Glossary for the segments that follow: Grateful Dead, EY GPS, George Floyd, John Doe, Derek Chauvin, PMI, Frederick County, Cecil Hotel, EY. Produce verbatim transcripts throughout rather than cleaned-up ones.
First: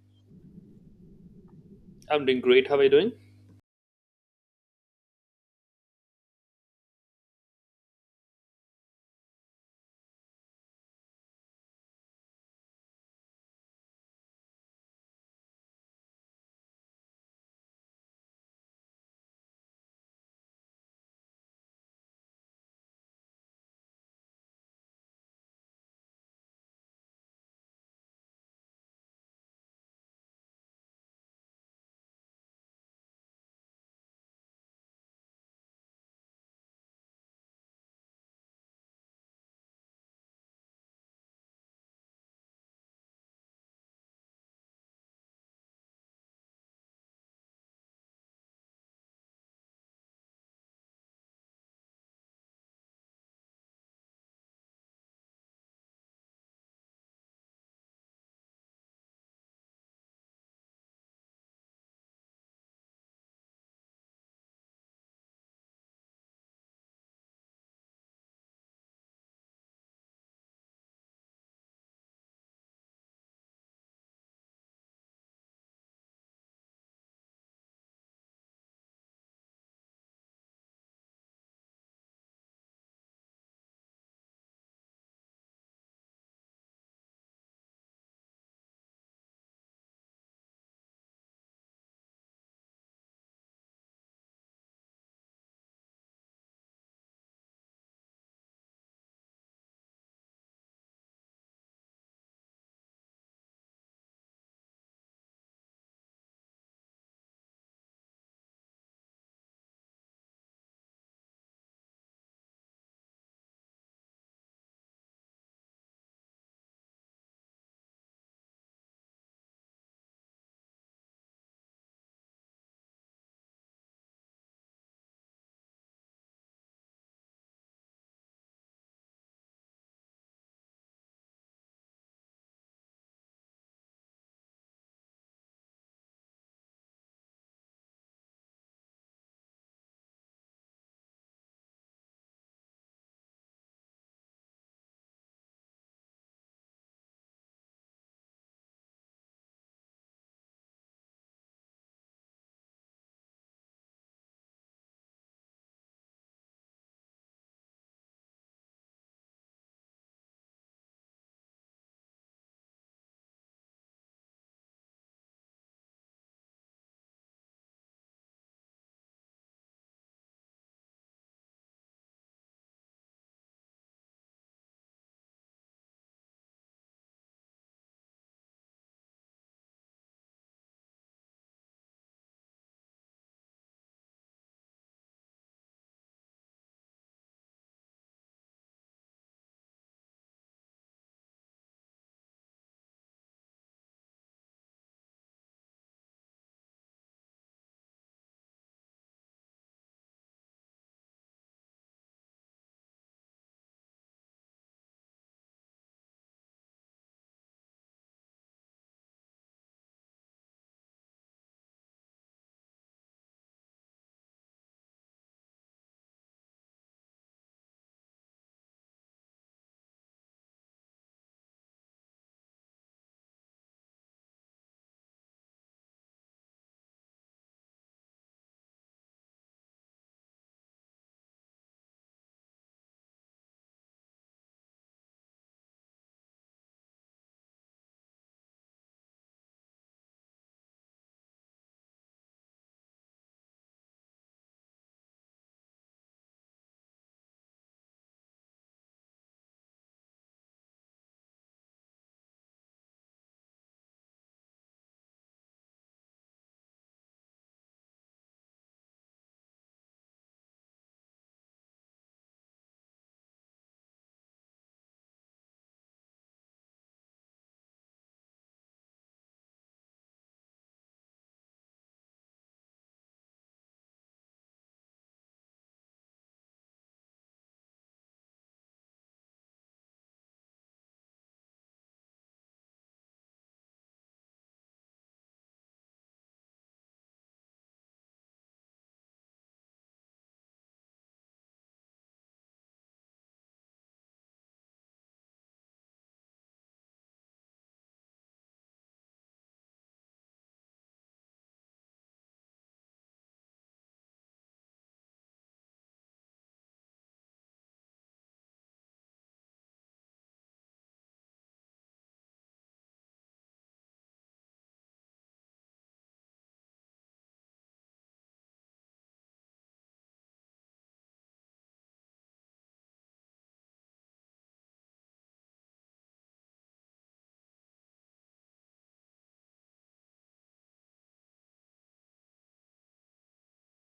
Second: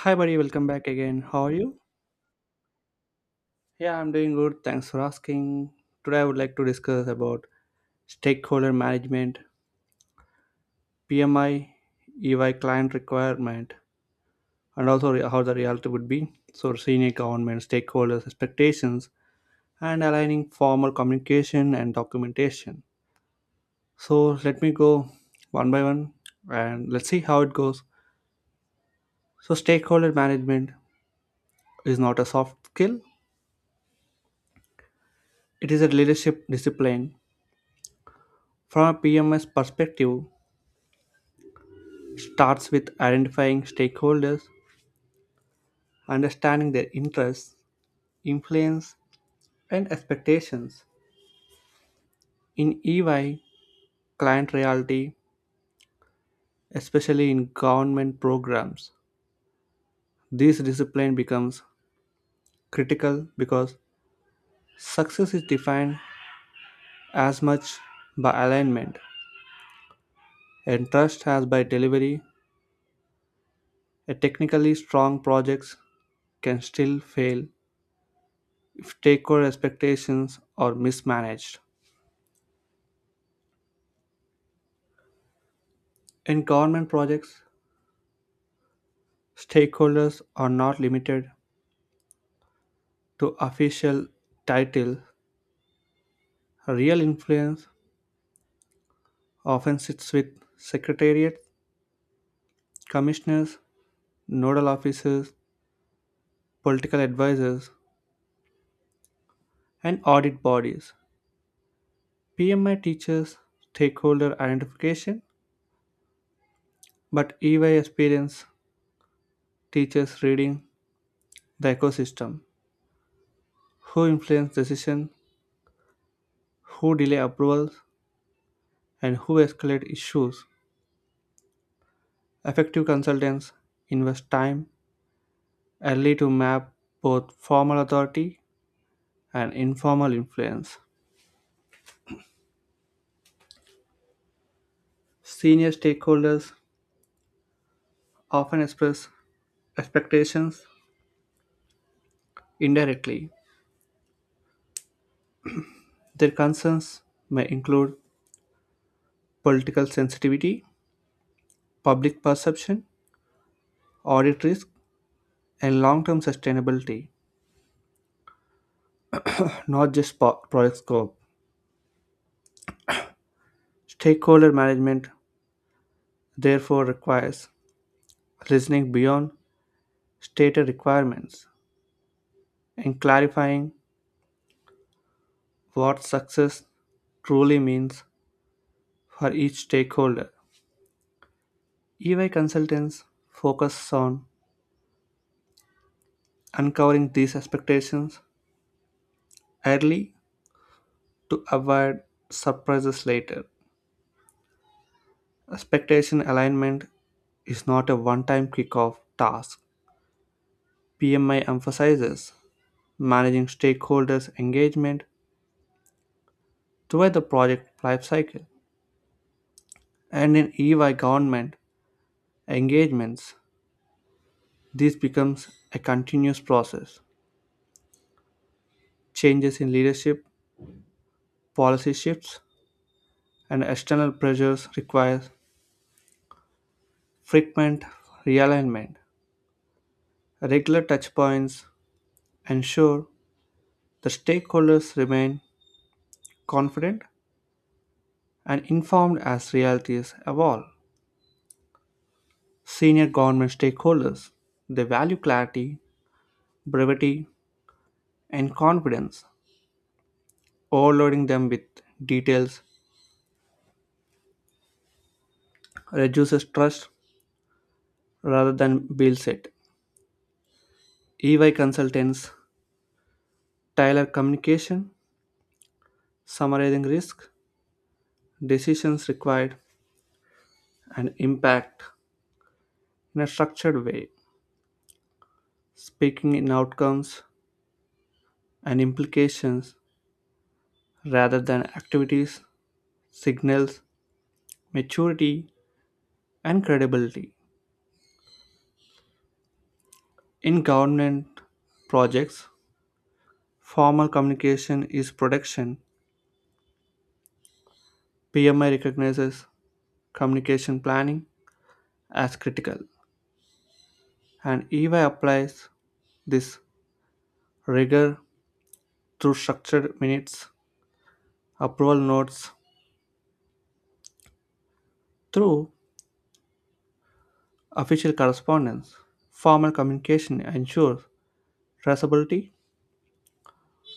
Hi, buddy. Welcome back again. How are you? I'm doing great. How are you doing? Yeah, I'm doing good. Thanks for asking. Today, I would like to discuss about stakeholder management, P M I, E Y client requirement, and also re- how the reality would be. So, senior government stakeholders' expectations and aligning formal communication and documentation. So, let me go one by one and let's see how it goes. So, stakeholder management is not a soft skill, it is a leadership discipline. From a P M S perspective, it starts with identifying stakeholders, understanding their interests, influence, and expectations. In E Y, client reality, especially in government programs, this discipline becomes critical because success is defined as much by alignment and trust as by delivery. A technically strong projects can still fail if stakeholder expectations are mismanaged. In government projects, stakeholders are not limited to official titles. Real influence often sits with secretariats, commissioners, nodal officers, political advisors, and audit bodies. P M I teaches stakeholder identification, but E Y experience teaches reading the ecosystem, who influence decisions, who delay approvals, and who escalate issues. Effective consultants invest time early to map both formal authority and informal influence. Senior stakeholders often express expectations indirectly. Their concerns may include political sensitivity, public perception, audit risk, and long term sustainability, not just po- project scope. Stakeholder management therefore requires listening beyond stated requirements and clarifying what success truly means for each stakeholder. E Y consultants focus on uncovering these expectations early to avoid surprises later. Expectation alignment is not a one time kickoff task. P M I emphasizes managing stakeholders' engagement throughout the project lifecycle. And in E Y government engagements, this becomes a continuous process. Changes in leadership, policy shifts, and external pressures require frequent realignment. Regular touchpoints ensure the stakeholders remain confident and informed as realities evolve. Senior government stakeholders they value clarity, brevity, and confidence. Overloading them with details reduces trust rather than builds it. E Y consultants tailor communication, summarizing risk, decisions required, and impact in a structured way, speaking in outcomes and implications rather than activities, signals, maturity, and credibility. In government projects, formal communication is protection. P M I recognizes communication planning as critical, and E Y applies this rigor through structured minutes, approval notes, through official correspondence. Formal communication ensures traceability,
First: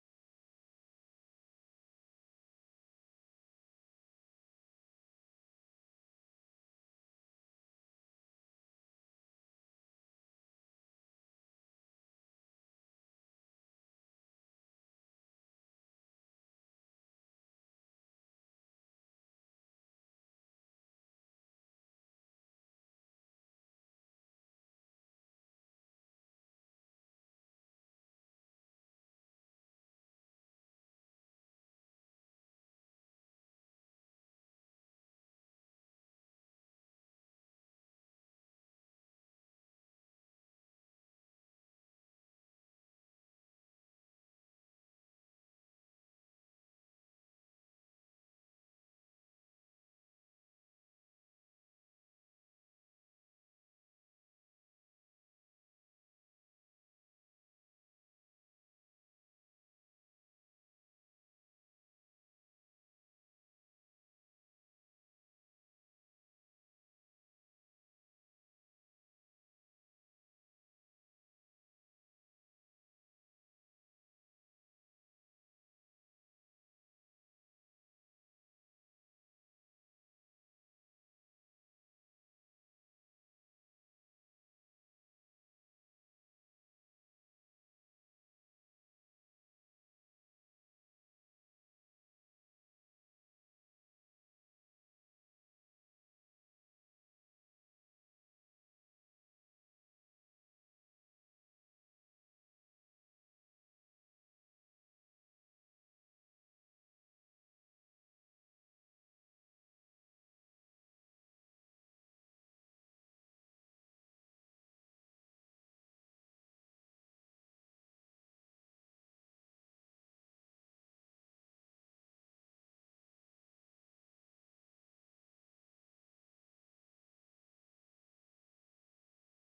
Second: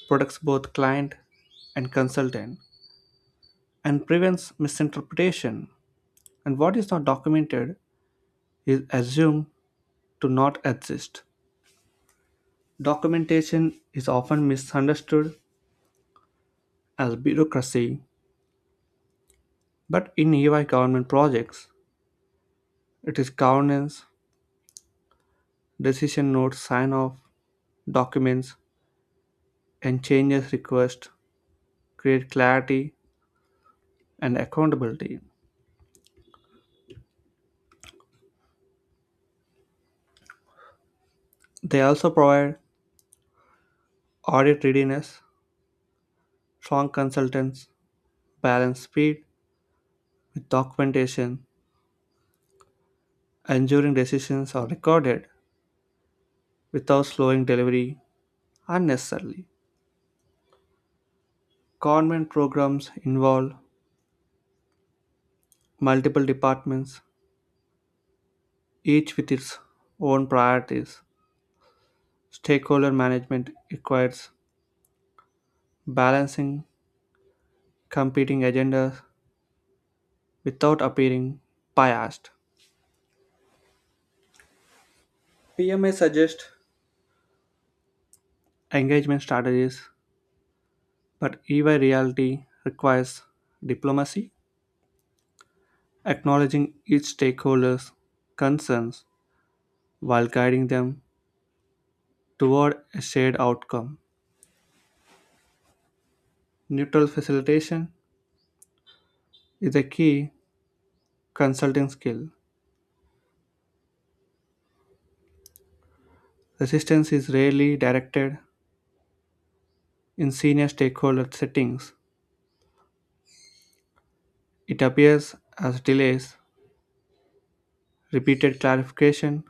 protects both client and consultant, and prevents misinterpretation. And what is not documented is assumed to not exist. Documentation is often misunderstood as bureaucracy, but in E Y government projects, it is governance. Decision notes, sign off, documents, and changes request create clarity and accountability. They also provide audit readiness. Strong consultants balance speed with documentation, ensuring decisions are recorded without slowing delivery unnecessarily. Government programs involve multiple departments, each with its own priorities. Stakeholder management requires balancing competing agendas without appearing biased. P M A suggests engagement strategies, but E Y reality requires diplomacy, acknowledging each stakeholder's concerns while guiding them toward a shared outcome. Neutral facilitation is a key consulting skill. Resistance is rarely directed in senior stakeholder settings. It appears as delays, repeated clarification,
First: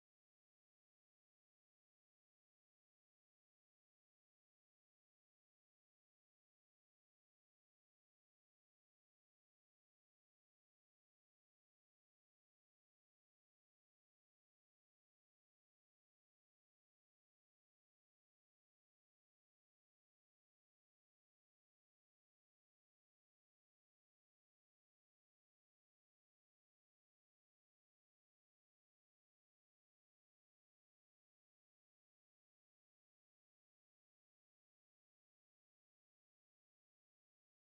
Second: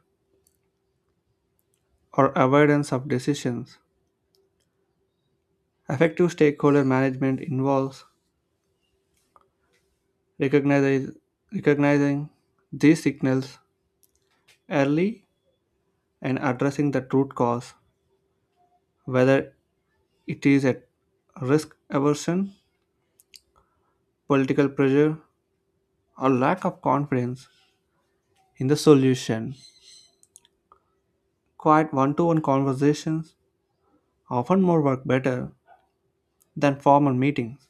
or avoidance of decisions. Effective stakeholder management involves recognize- recognizing these signals early and addressing the root cause, whether it is a risk aversion, political pressure, or lack of confidence in the solution. Quiet one to one conversations often more work better than formal meetings.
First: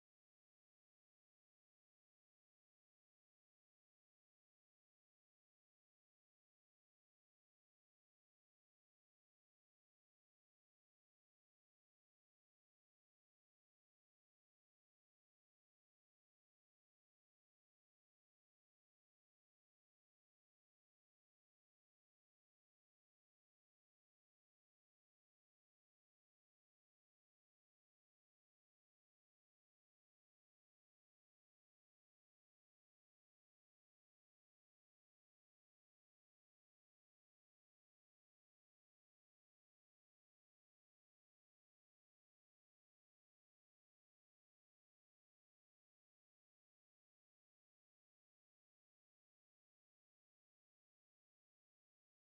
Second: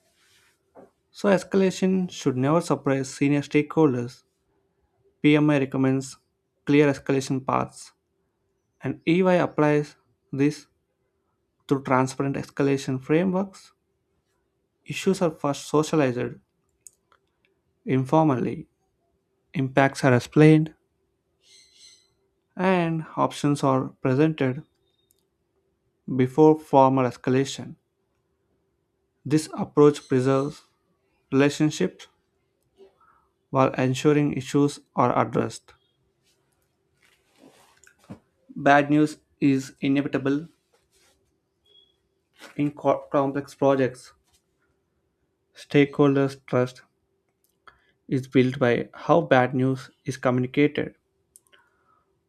So, escalation should never surprise senior stakeholders. P M I recommends clear escalation paths, and E Y applies this through transparent escalation frameworks. Issues are first socialized informally, impacts are explained, and options are presented before formal escalation. This approach preserves relationships while ensuring issues are addressed. Bad news is inevitable in co- complex projects. Stakeholders' trust is built by how bad news is communicated,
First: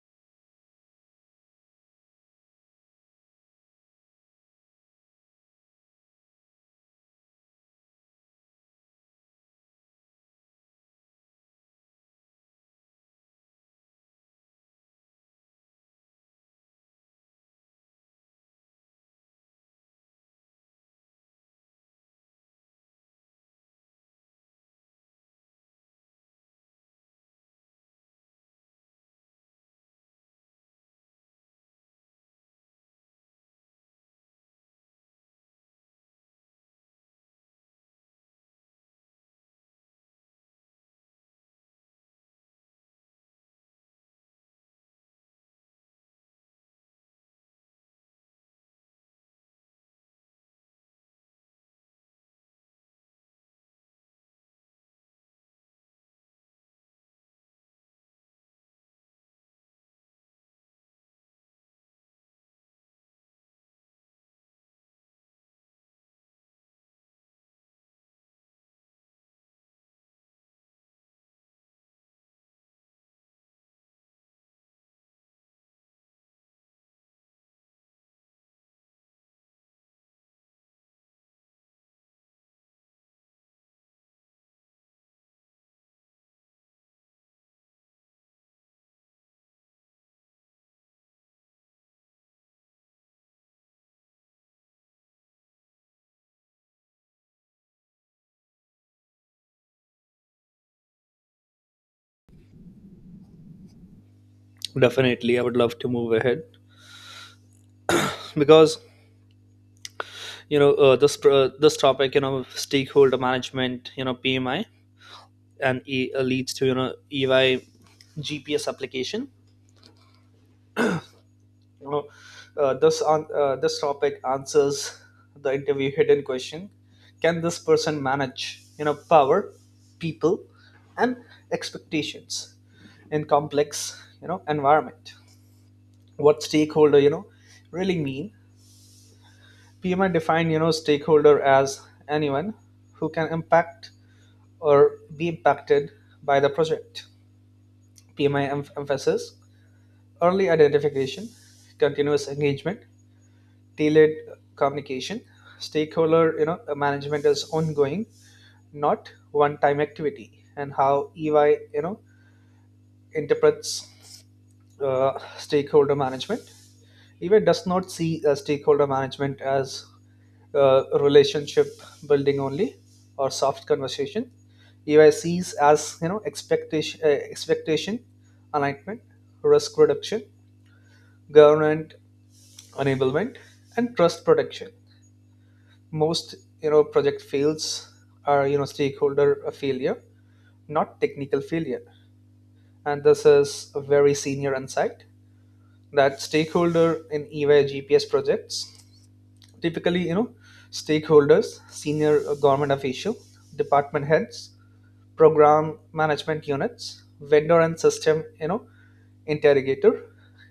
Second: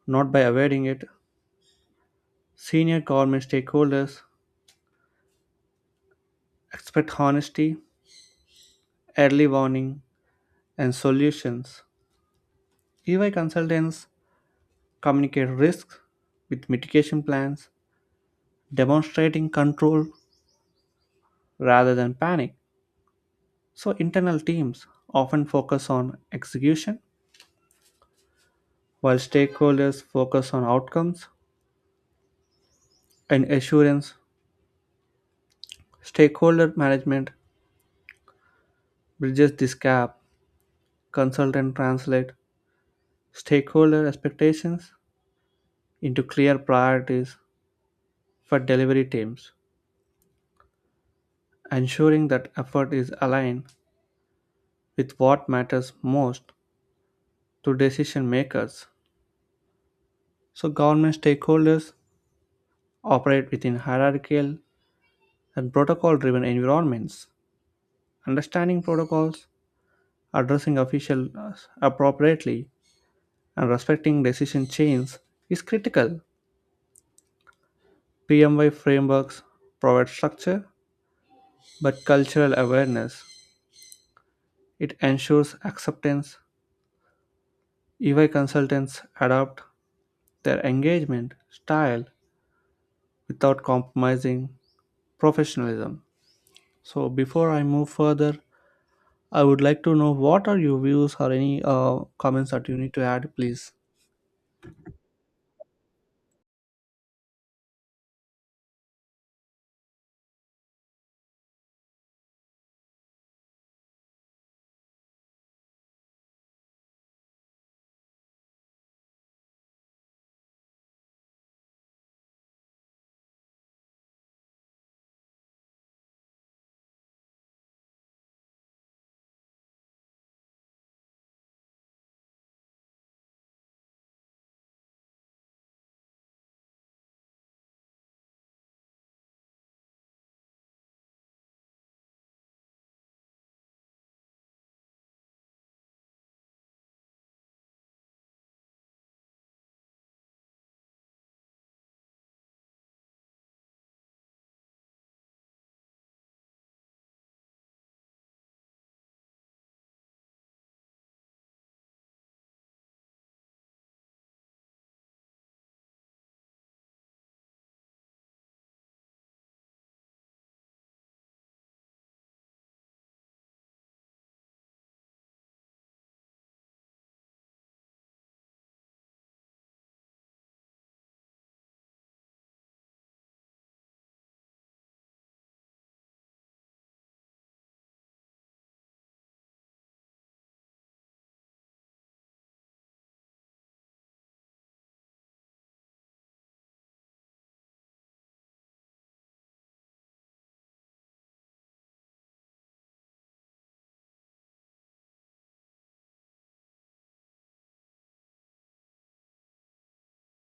not by avoiding it. Senior government stakeholders expect honesty, early warning, and solutions. E Y consultants communicate risks with mitigation plans, demonstrating control rather than panic. So, internal teams often focus on execution, while stakeholders focus on outcomes and assurance. Stakeholder management bridges this gap. Consultant translate stakeholder expectations into clear priorities for delivery teams, ensuring that effort is aligned with what matters most to decision makers. So, government stakeholders operate within hierarchical and protocol driven environments. Understanding protocols, addressing officials appropriately, and respecting decision chains is critical. P M Y frameworks provide structure but cultural awareness. It ensures acceptance. E Y consultants adapt their engagement style without compromising professionalism. So, before I move further, I would like to know what are your views or any uh, comments that you need to add, please. Definitely, I would love to move ahead because you know uh, this pr- uh, this topic, you know, stakeholder management, you know, P M I, and e- uh, leads to you know E Y G P S application. You know, uh, this on uh, this topic answers the interview hidden question: can this person manage you know power, people, and expectations in complex you know environment? What stakeholder you know really mean? P M I might you know stakeholder as anyone who can impact or be impacted by the project. Pmi em- emphasis early identification, continuous engagement, tailored communication. Stakeholder you know management is ongoing, not one time activity. And how ey you know interprets uh, stakeholder management, eBay does not see uh, stakeholder management as uh, relationship building only or soft conversation. E Y sees as you know expectation, uh, expectation alignment, risk reduction, government enablement, and trust protection. Most you know project fails are you know stakeholder failure, not technical failure. And this is a very senior insight that stakeholder in E Y G P S projects, typically you know stakeholders, senior uh, government official, department heads, program management units, vendor, and system you know interrogator,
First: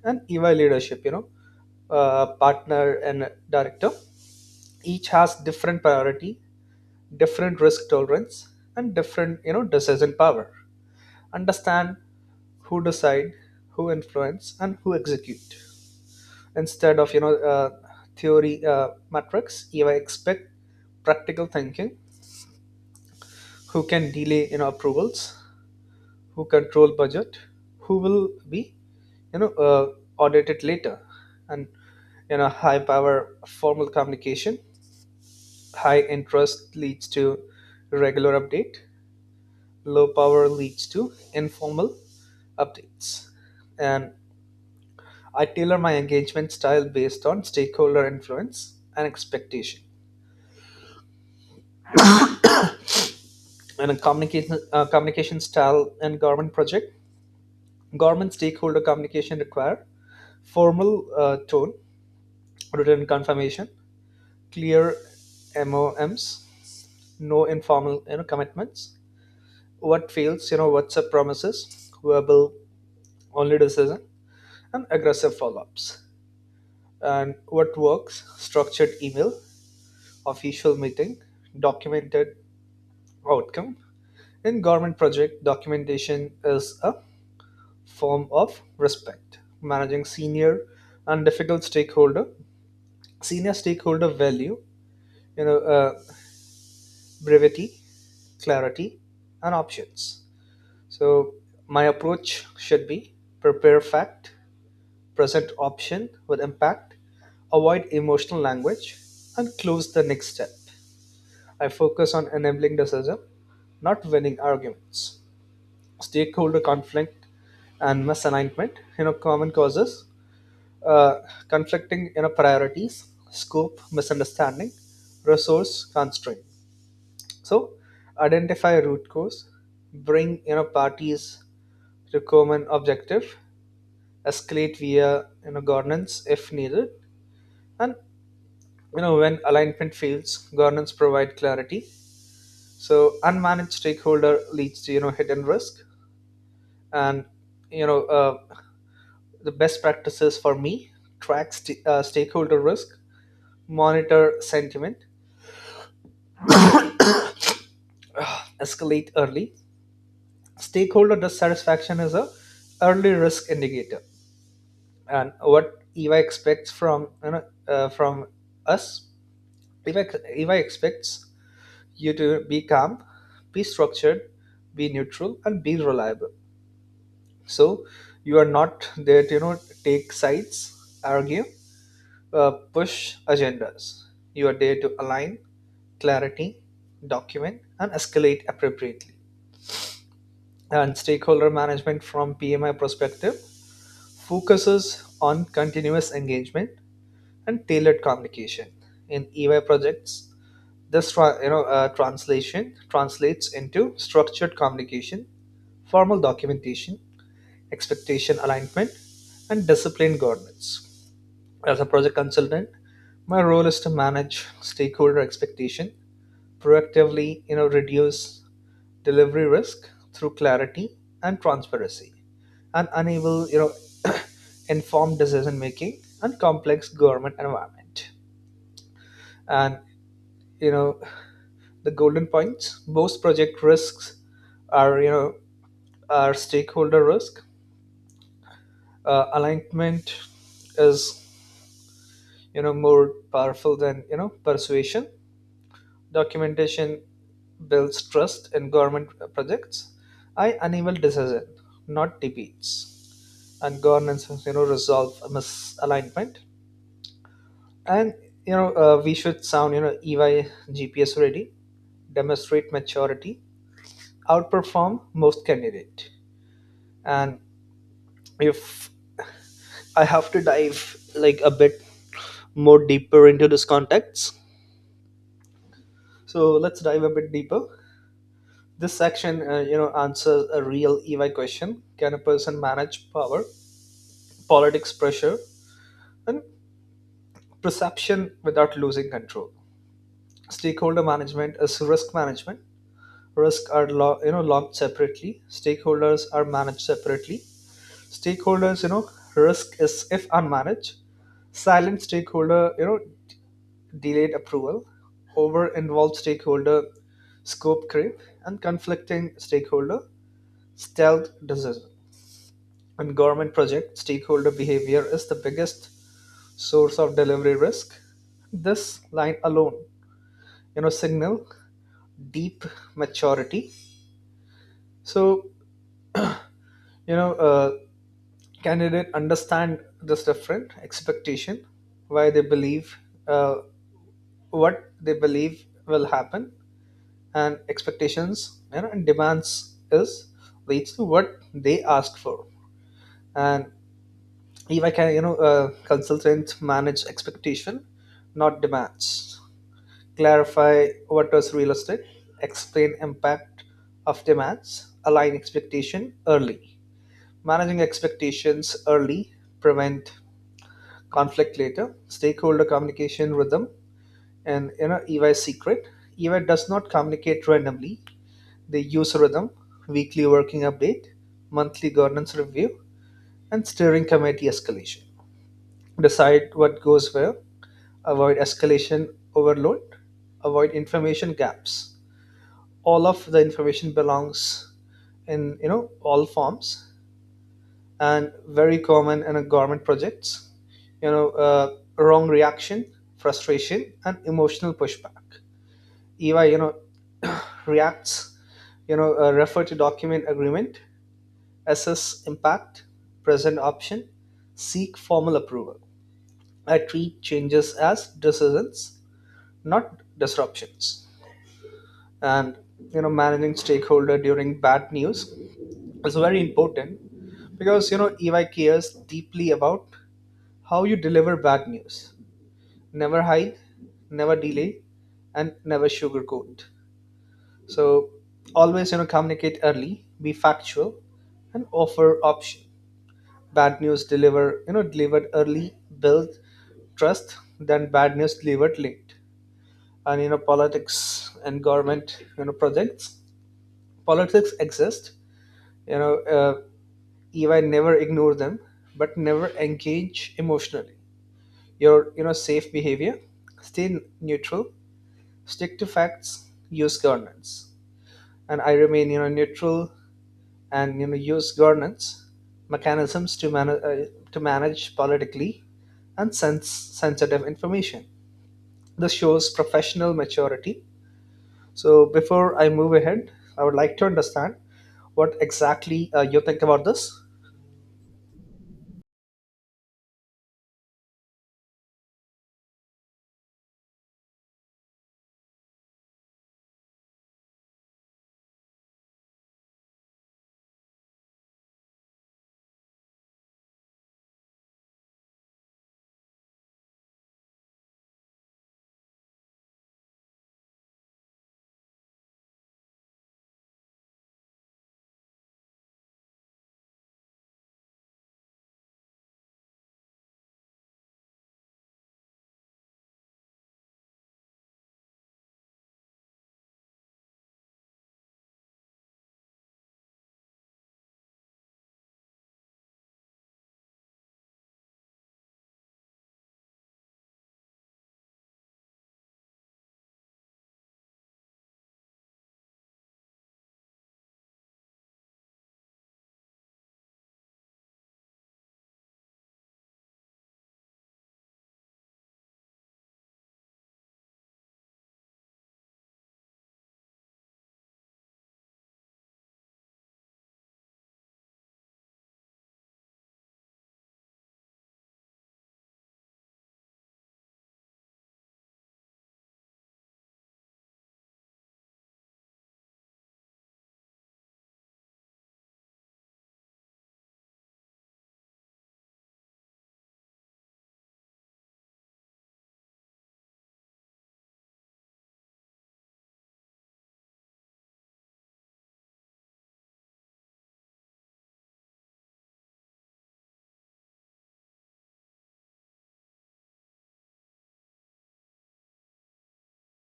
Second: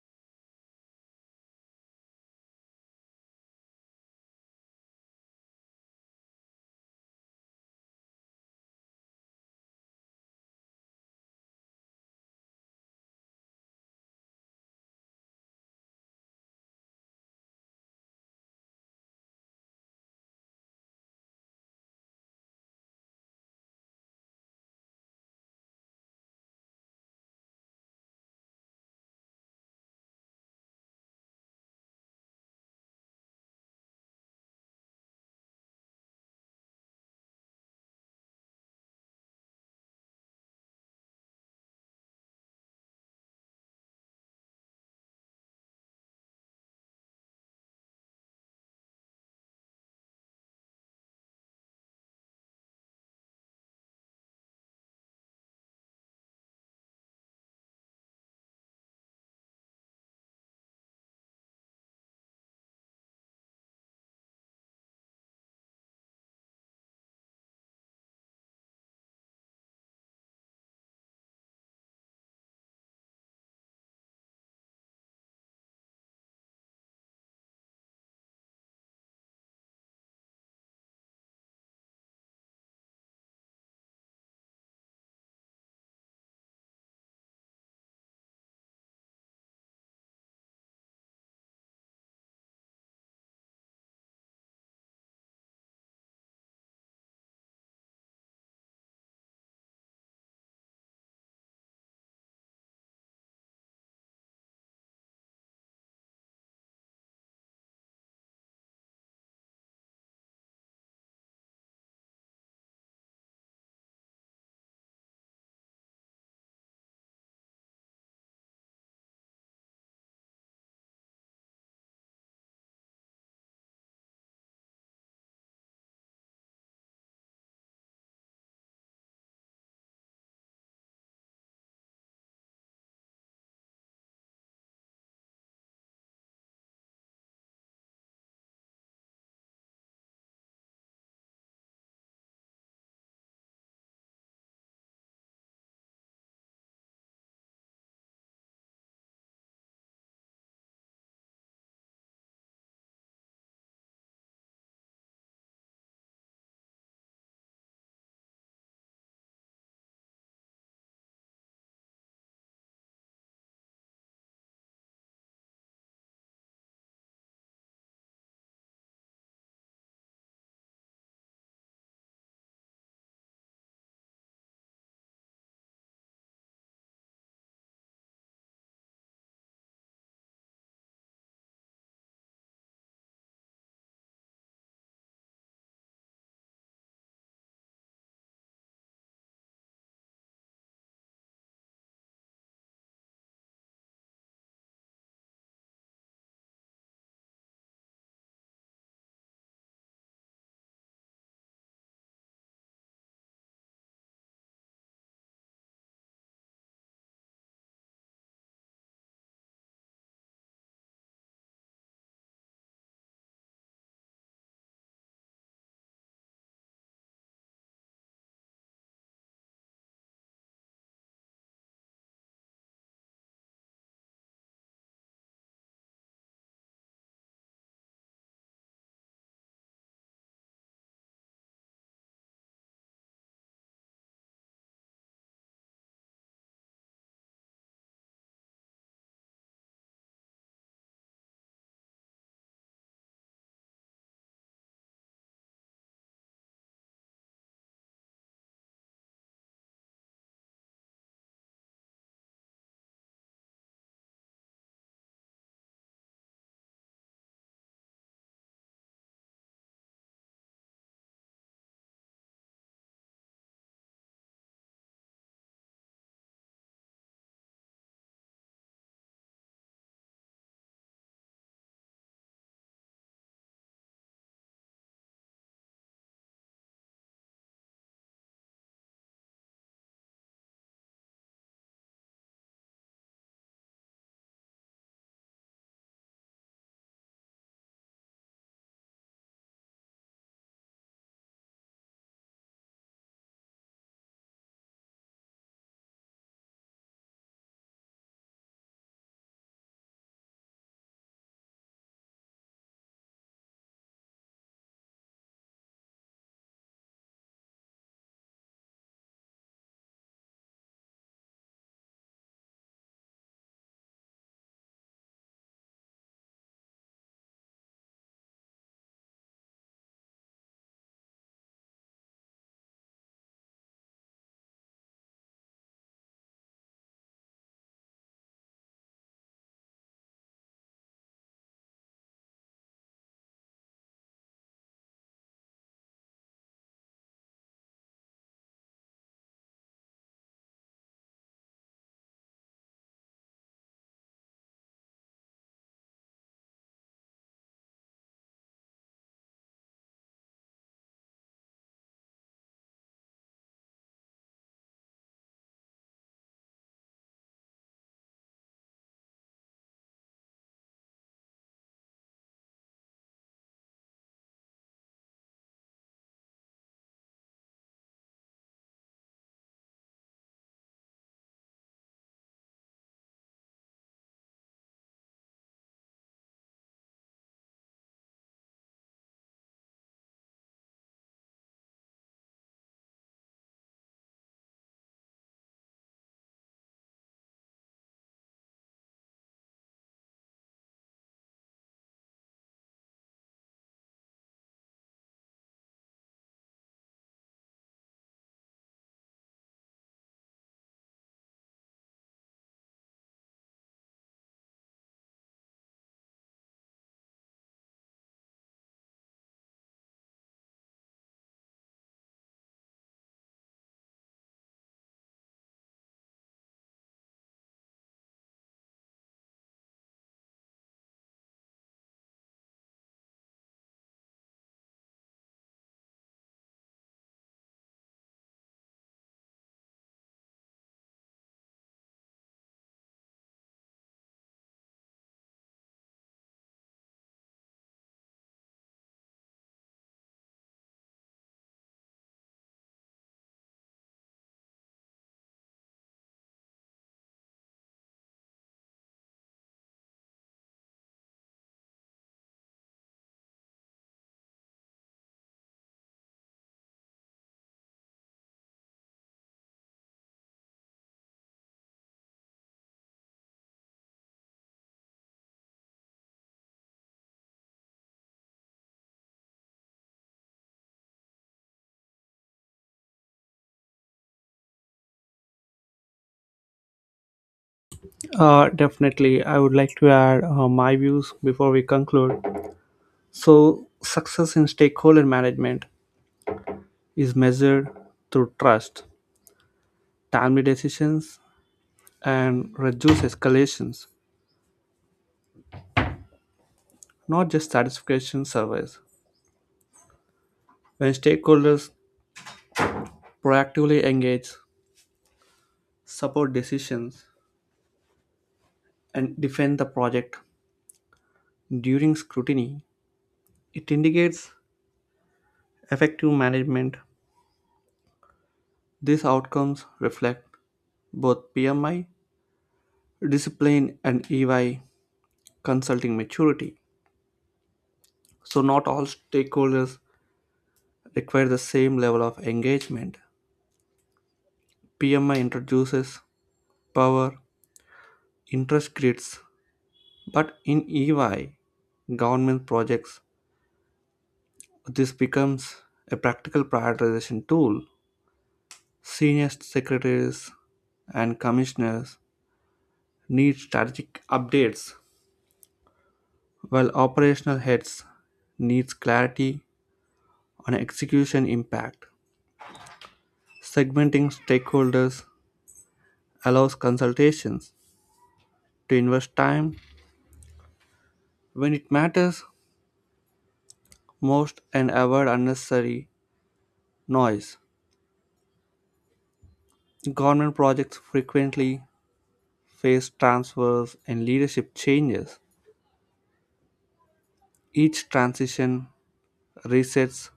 and EY leadership, you know uh, partner and director, each has different priority, different risk tolerance, and different you know decision power. Understand who decide, who influence, and who execute, instead of you know uh, theory uh, metrics. You expect practical thinking: who can delay you know approvals, who control budget, who will be you know uh, audited later. And you know high power, formal communication; high interest leads to regular update; low power leads to informal updates. And I tailor my engagement style based on stakeholder influence and expectation, and a communication uh, communication style. And government project, government stakeholder communication require formal uh, tone, written confirmation, clear moms, no informal you know commitments. What fails: you know what's up promises, verbal only decision, and aggressive follow-ups. And what works: structured email, official meeting, documented outcome. In government project, documentation is a form of respect. Managing senior and difficult stakeholder, senior stakeholder value, you know, uh, brevity, clarity, and options. So my approach should be: prepare fact, present option with impact, avoid emotional language, and close the next step. I focus on enabling decision, not winning arguments. Stakeholder conflict and misalignment, you know, common causes: uh, conflicting you know priorities, scope misunderstanding, resource constraint. So identify root cause, bring you know parties to common objective, escalate via you know governance if needed. And you know when alignment fails, governance provide clarity. So unmanaged stakeholder leads to you know hidden risk. And you know uh, the best practices for me: track st- uh, stakeholder risk, monitor sentiment, escalate early. Stakeholder dissatisfaction is a early risk indicator, and what E Y expects from you know uh, from us, E Y expects you to be calm, be structured, be neutral, and be reliable. So you are not there to you know take sides, argue, uh, push agendas. You are there to align, clarity, document, and escalate appropriately. And stakeholder management from P M I perspective focuses on continuous engagement and tailored communication. In E Y projects, this tra- you know uh, translation translates into structured communication, formal documentation, expectation alignment, and disciplined governance. As a project consultant, my role is to manage stakeholder expectation proactively, you know reduce delivery risk through clarity and transparency, and enable you know informed decision making and complex government environment. And you know the golden points: most project risks are you know are stakeholder risk. Uh, alignment is you know more powerful than you know persuasion. Documentation builds trust in government projects. I enable decision, not debates. And governance you know resolve misalignment. And you know uh, we should sound you know EY GPS ready, demonstrate maturity, outperform most candidate. And if I have to dive like a bit more deeper into this context, so let's dive a bit deeper. This section uh, you know answers a real EY question: can a person manage power, politics, pressure, and perception without losing control? Stakeholder management is risk management. Risk are lo- you know logged separately, stakeholders are managed separately. Stakeholders you know risk is if unmanaged, silent stakeholder, you know delayed approval, over involved stakeholder, scope creep, and conflicting stakeholder, stealth decision. In government project, stakeholder behavior is the biggest source of delivery risk. This line alone you know signal deep maturity. So you know uh, candidate understand this different expectation: why they believe uh, what they believe will happen. And expectations, you know, and demands, is leads to what they ask for. And if I can, you know uh, consultant manage expectation, not demands, clarify what is realistic, explain impact of demands, align expectation early. Managing expectations early prevent conflict later. Stakeholder communication rhythm and you know E Y secret: E Y does not communicate randomly. They use rhythm: weekly working update, monthly governance review, and steering committee escalation. Decide what goes where, avoid escalation overload, avoid information gaps. All of the information belongs in you know all forms. And very common in a government projects, you know uh, wrong reaction, frustration, and emotional pushback. EY you know reacts: you know uh, refer to document agreement, assess impact, present option, seek formal approval. I treat changes as decisions, not disruptions. And you know managing stakeholder during bad news is very important, because you know EY cares deeply about how you deliver bad news. Never hide, never delay, and never sugarcoat. So always, you know, communicate early, be factual, and offer option. Bad news deliver, you know, delivered early, build trust than bad news delivered late. And you know, politics and government, you know, projects: politics exist. You know, uh, E Y never ignore them, but never engage emotionally. Your you know safe behavior: stay neutral, stick to facts, use governance. And I remain you know neutral and you know use governance mechanisms to manage uh, to manage politically and sense sensitive information. This shows professional maturity. So before I move ahead, I would like to understand what exactly uh, you think about this. Uh, definitely, I would like to add uh, my views before we conclude. So, success in stakeholder management is measured through trust, timely decisions, and reduced escalations, not just satisfaction surveys. When stakeholders proactively engage, support decisions, and defend the project during scrutiny, it indicates effective management. These outcomes reflect both P M I discipline and E Y consulting maturity. So, not all stakeholders require the same level of engagement. P M I introduces power interest grids, but in E Y government projects, this becomes a practical prioritization tool. Senior secretaries and commissioners need strategic updates, while operational heads needs clarity on execution impact. Segmenting stakeholders allows consultations to invest time when it matters most and avoid unnecessary noise. Government projects frequently face transfers and leadership changes. Each transition resets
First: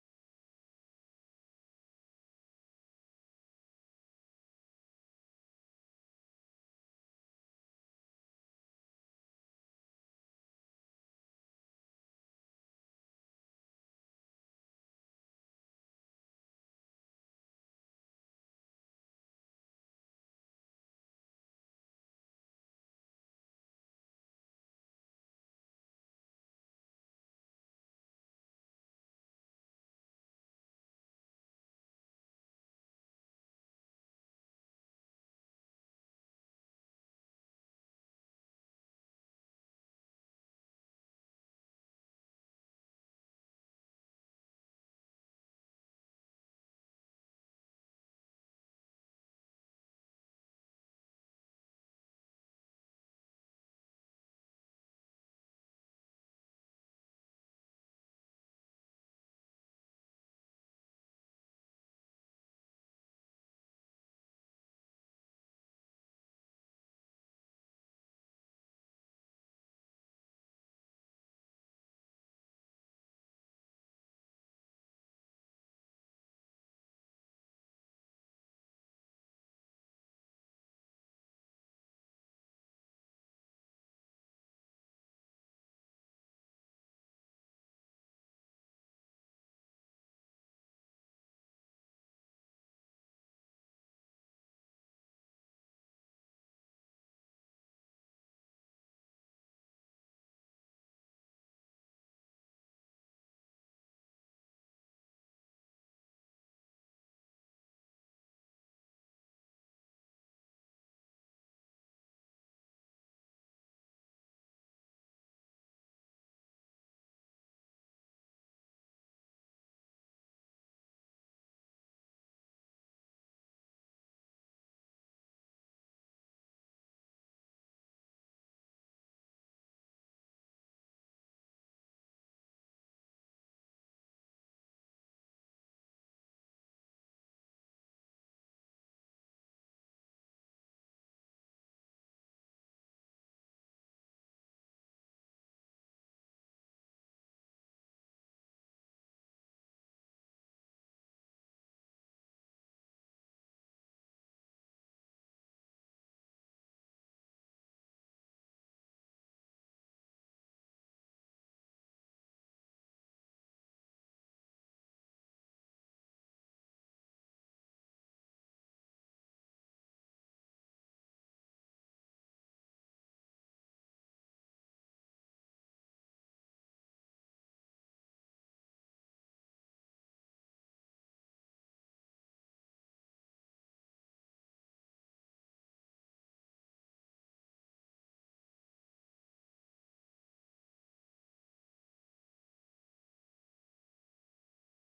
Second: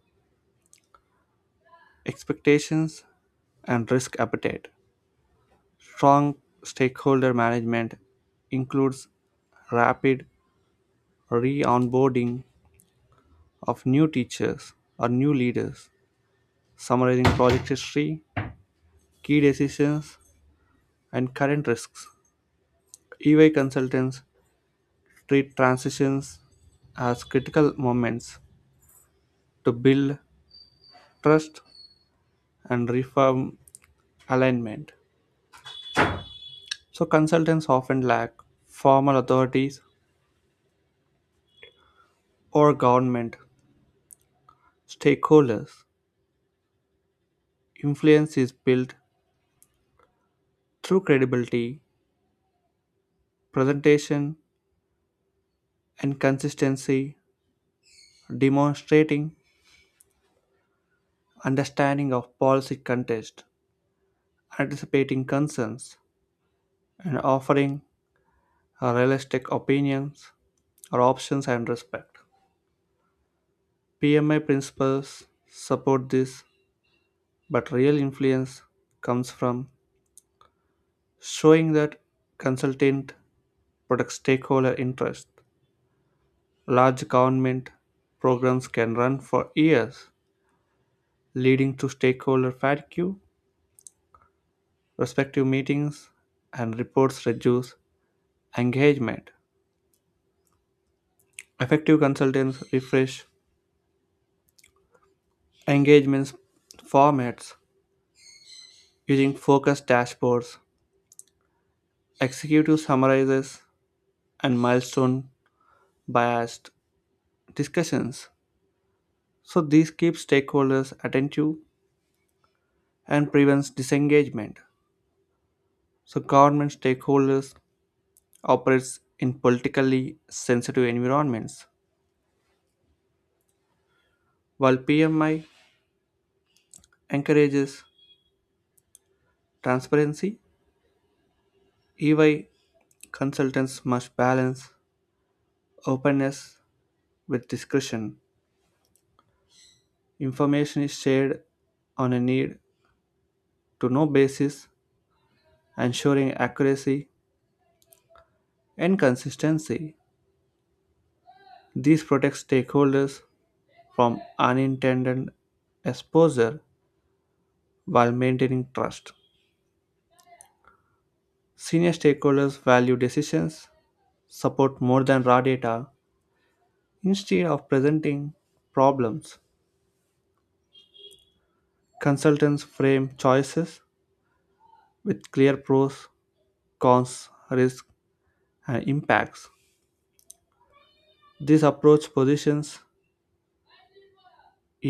expectations and risk appetite. Strong stakeholder management includes rapid re onboarding of new teachers or new leaders, summarizing project history, key decisions, and current risks. E Y consultants treat transitions as critical moments to build trust and reform alignment. So, consultants often lack formal authorities or government stakeholders. Influence is built through credibility, presentation, and consistency, demonstrating understanding of policy context, anticipating concerns, and offering uh, realistic opinions or options and respect. P M I principles support this, but real influence comes from showing that consultant protects stakeholder interest. Large government programs can run for years, leading to stakeholder fatigue. Respective meetings and reports reduce engagement. Effective consultants refresh engagements formats using focus dashboards, executive summarizes, and milestone biased discussions. So these keep stakeholders attentive and prevents disengagement. So government stakeholders operates in politically sensitive environments, while P M I encourages transparency. E Y consultants must balance openness with discretion. Information is shared on a need to know basis, ensuring accuracy and consistency. These protect stakeholders from unintended exposure while maintaining trust. Senior stakeholders value decisions support more than raw data. Instead of presenting problems, consultants frame choices with clear pros, cons, risks, and impacts. This approach positions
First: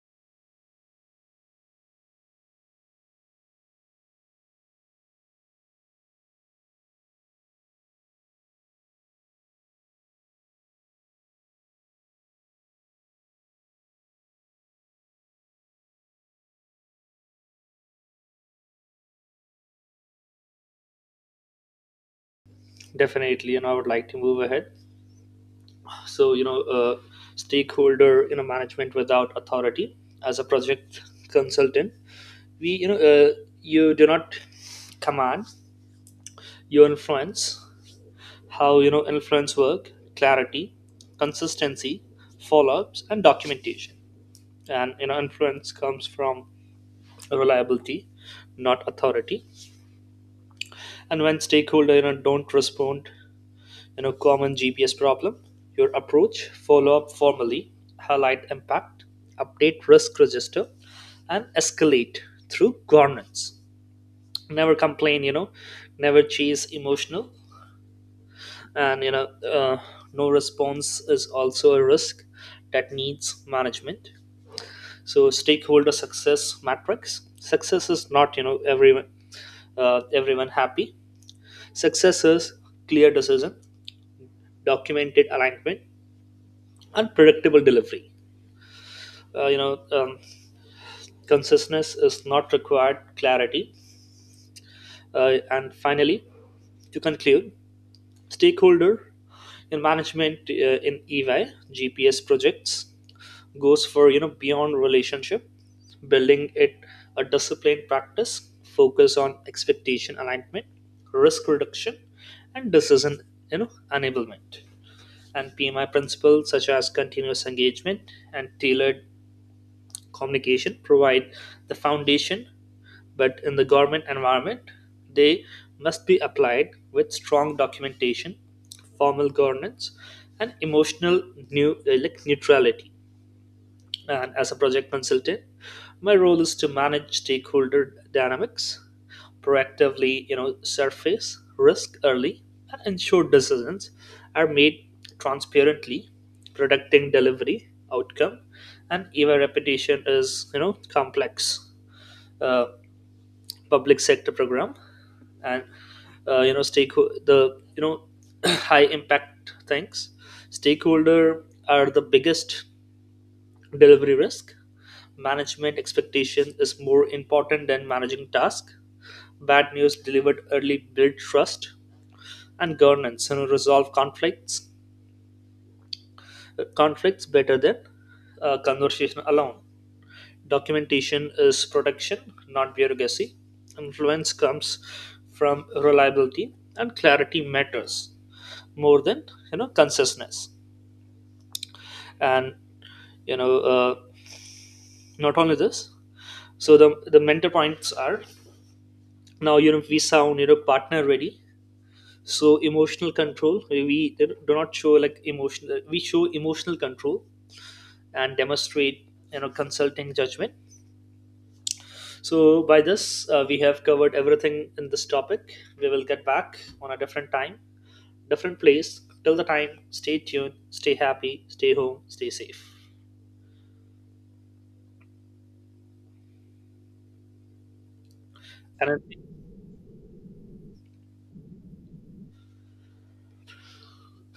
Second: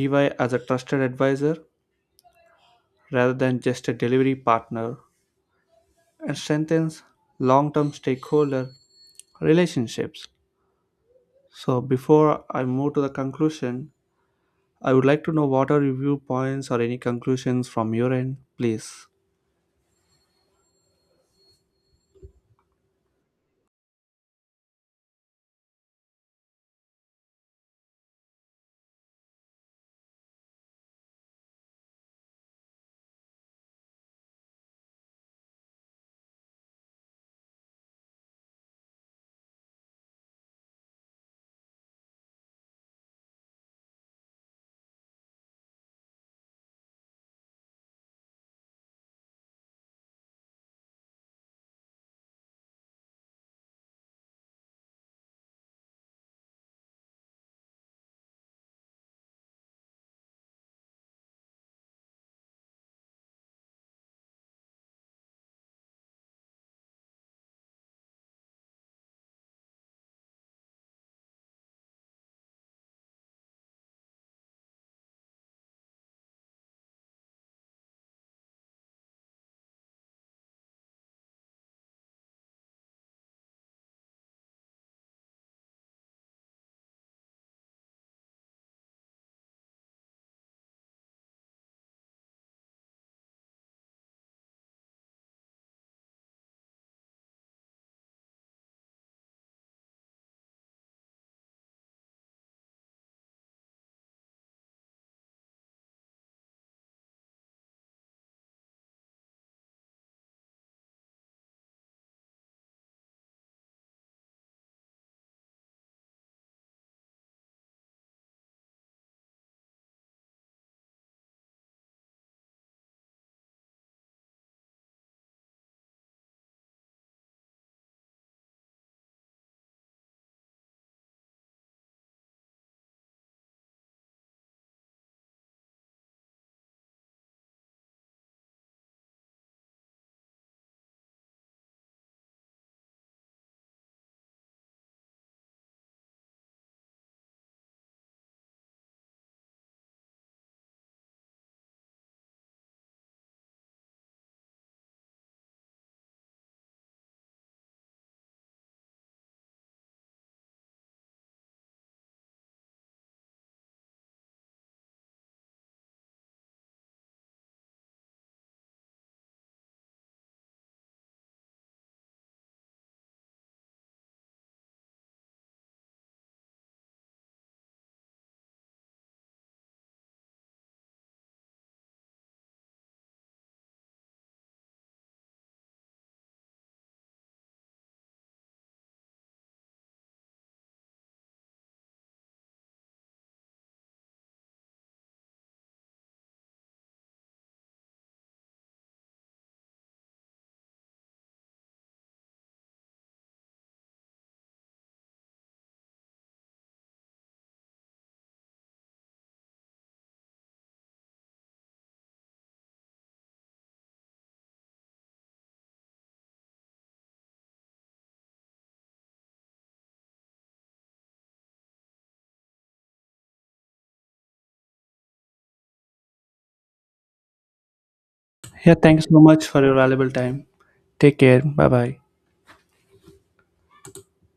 E Y as a trusted advisor rather than just a delivery partner and strengthens long term stakeholder relationships. So, before I move to the conclusion, I would like to know what are your viewpoints or any conclusions from your end, please. Definitely, you know, I would like to move ahead. So you know uh, stakeholder you know management without authority: as a project consultant, we you know uh, you do not command, you influence. How you know influence work: clarity, consistency, follow-ups, and documentation. And you know influence comes from reliability, not authority. And when stakeholder you know don't respond in a common G P S problem, your approach: follow up formally, highlight impact, update risk register, and escalate through governance. Never complain, you know, never chase emotional. And you know, uh, no response is also a risk that needs management. So, stakeholder success matrix. Success is not, you know, everyone uh, everyone happy. Success is clear decision, documented alignment, and predictable delivery. uh, you know um, Consciousness is not required, clarity. Uh, and finally, to conclude, stakeholder in management uh, in EY GPS projects goes for you know beyond relationship building. It a disciplined practice, focus on expectation alignment, risk reduction, and decision, you know enablement. And PMI principles such as continuous engagement and tailored communication provide the foundation. But in the government environment, they must be applied with strong documentation, formal governance, and emotional new, uh, like neutrality. And as a project consultant, my role is to manage stakeholder dynamics proactively, you know, surface risk early, and ensure decisions are made transparently, protecting delivery outcome and even reputation is, you know, complex uh, public sector program. And uh, you know stake the you know high impact things: stakeholder are the biggest delivery risk, management expectation is more important than managing task, bad news delivered early build trust, and governance and resolve conflicts conflicts better than uh, conversation alone, documentation is protection not bureaucracy, influence comes from reliability, and clarity matters more than you know consciousness. And you know uh, not only this. So the the mentor points are, now you know we sound you know partner ready. So emotional control: we do not show like emotional, we show emotional control and demonstrate you know consulting judgment. So by this, uh, we have covered everything in this topic. We will get back on a different time, different place. Till the time, stay tuned, stay happy, stay home, stay safe. Yeah, thank you so And much for your valuable time. Take care. Bye bye.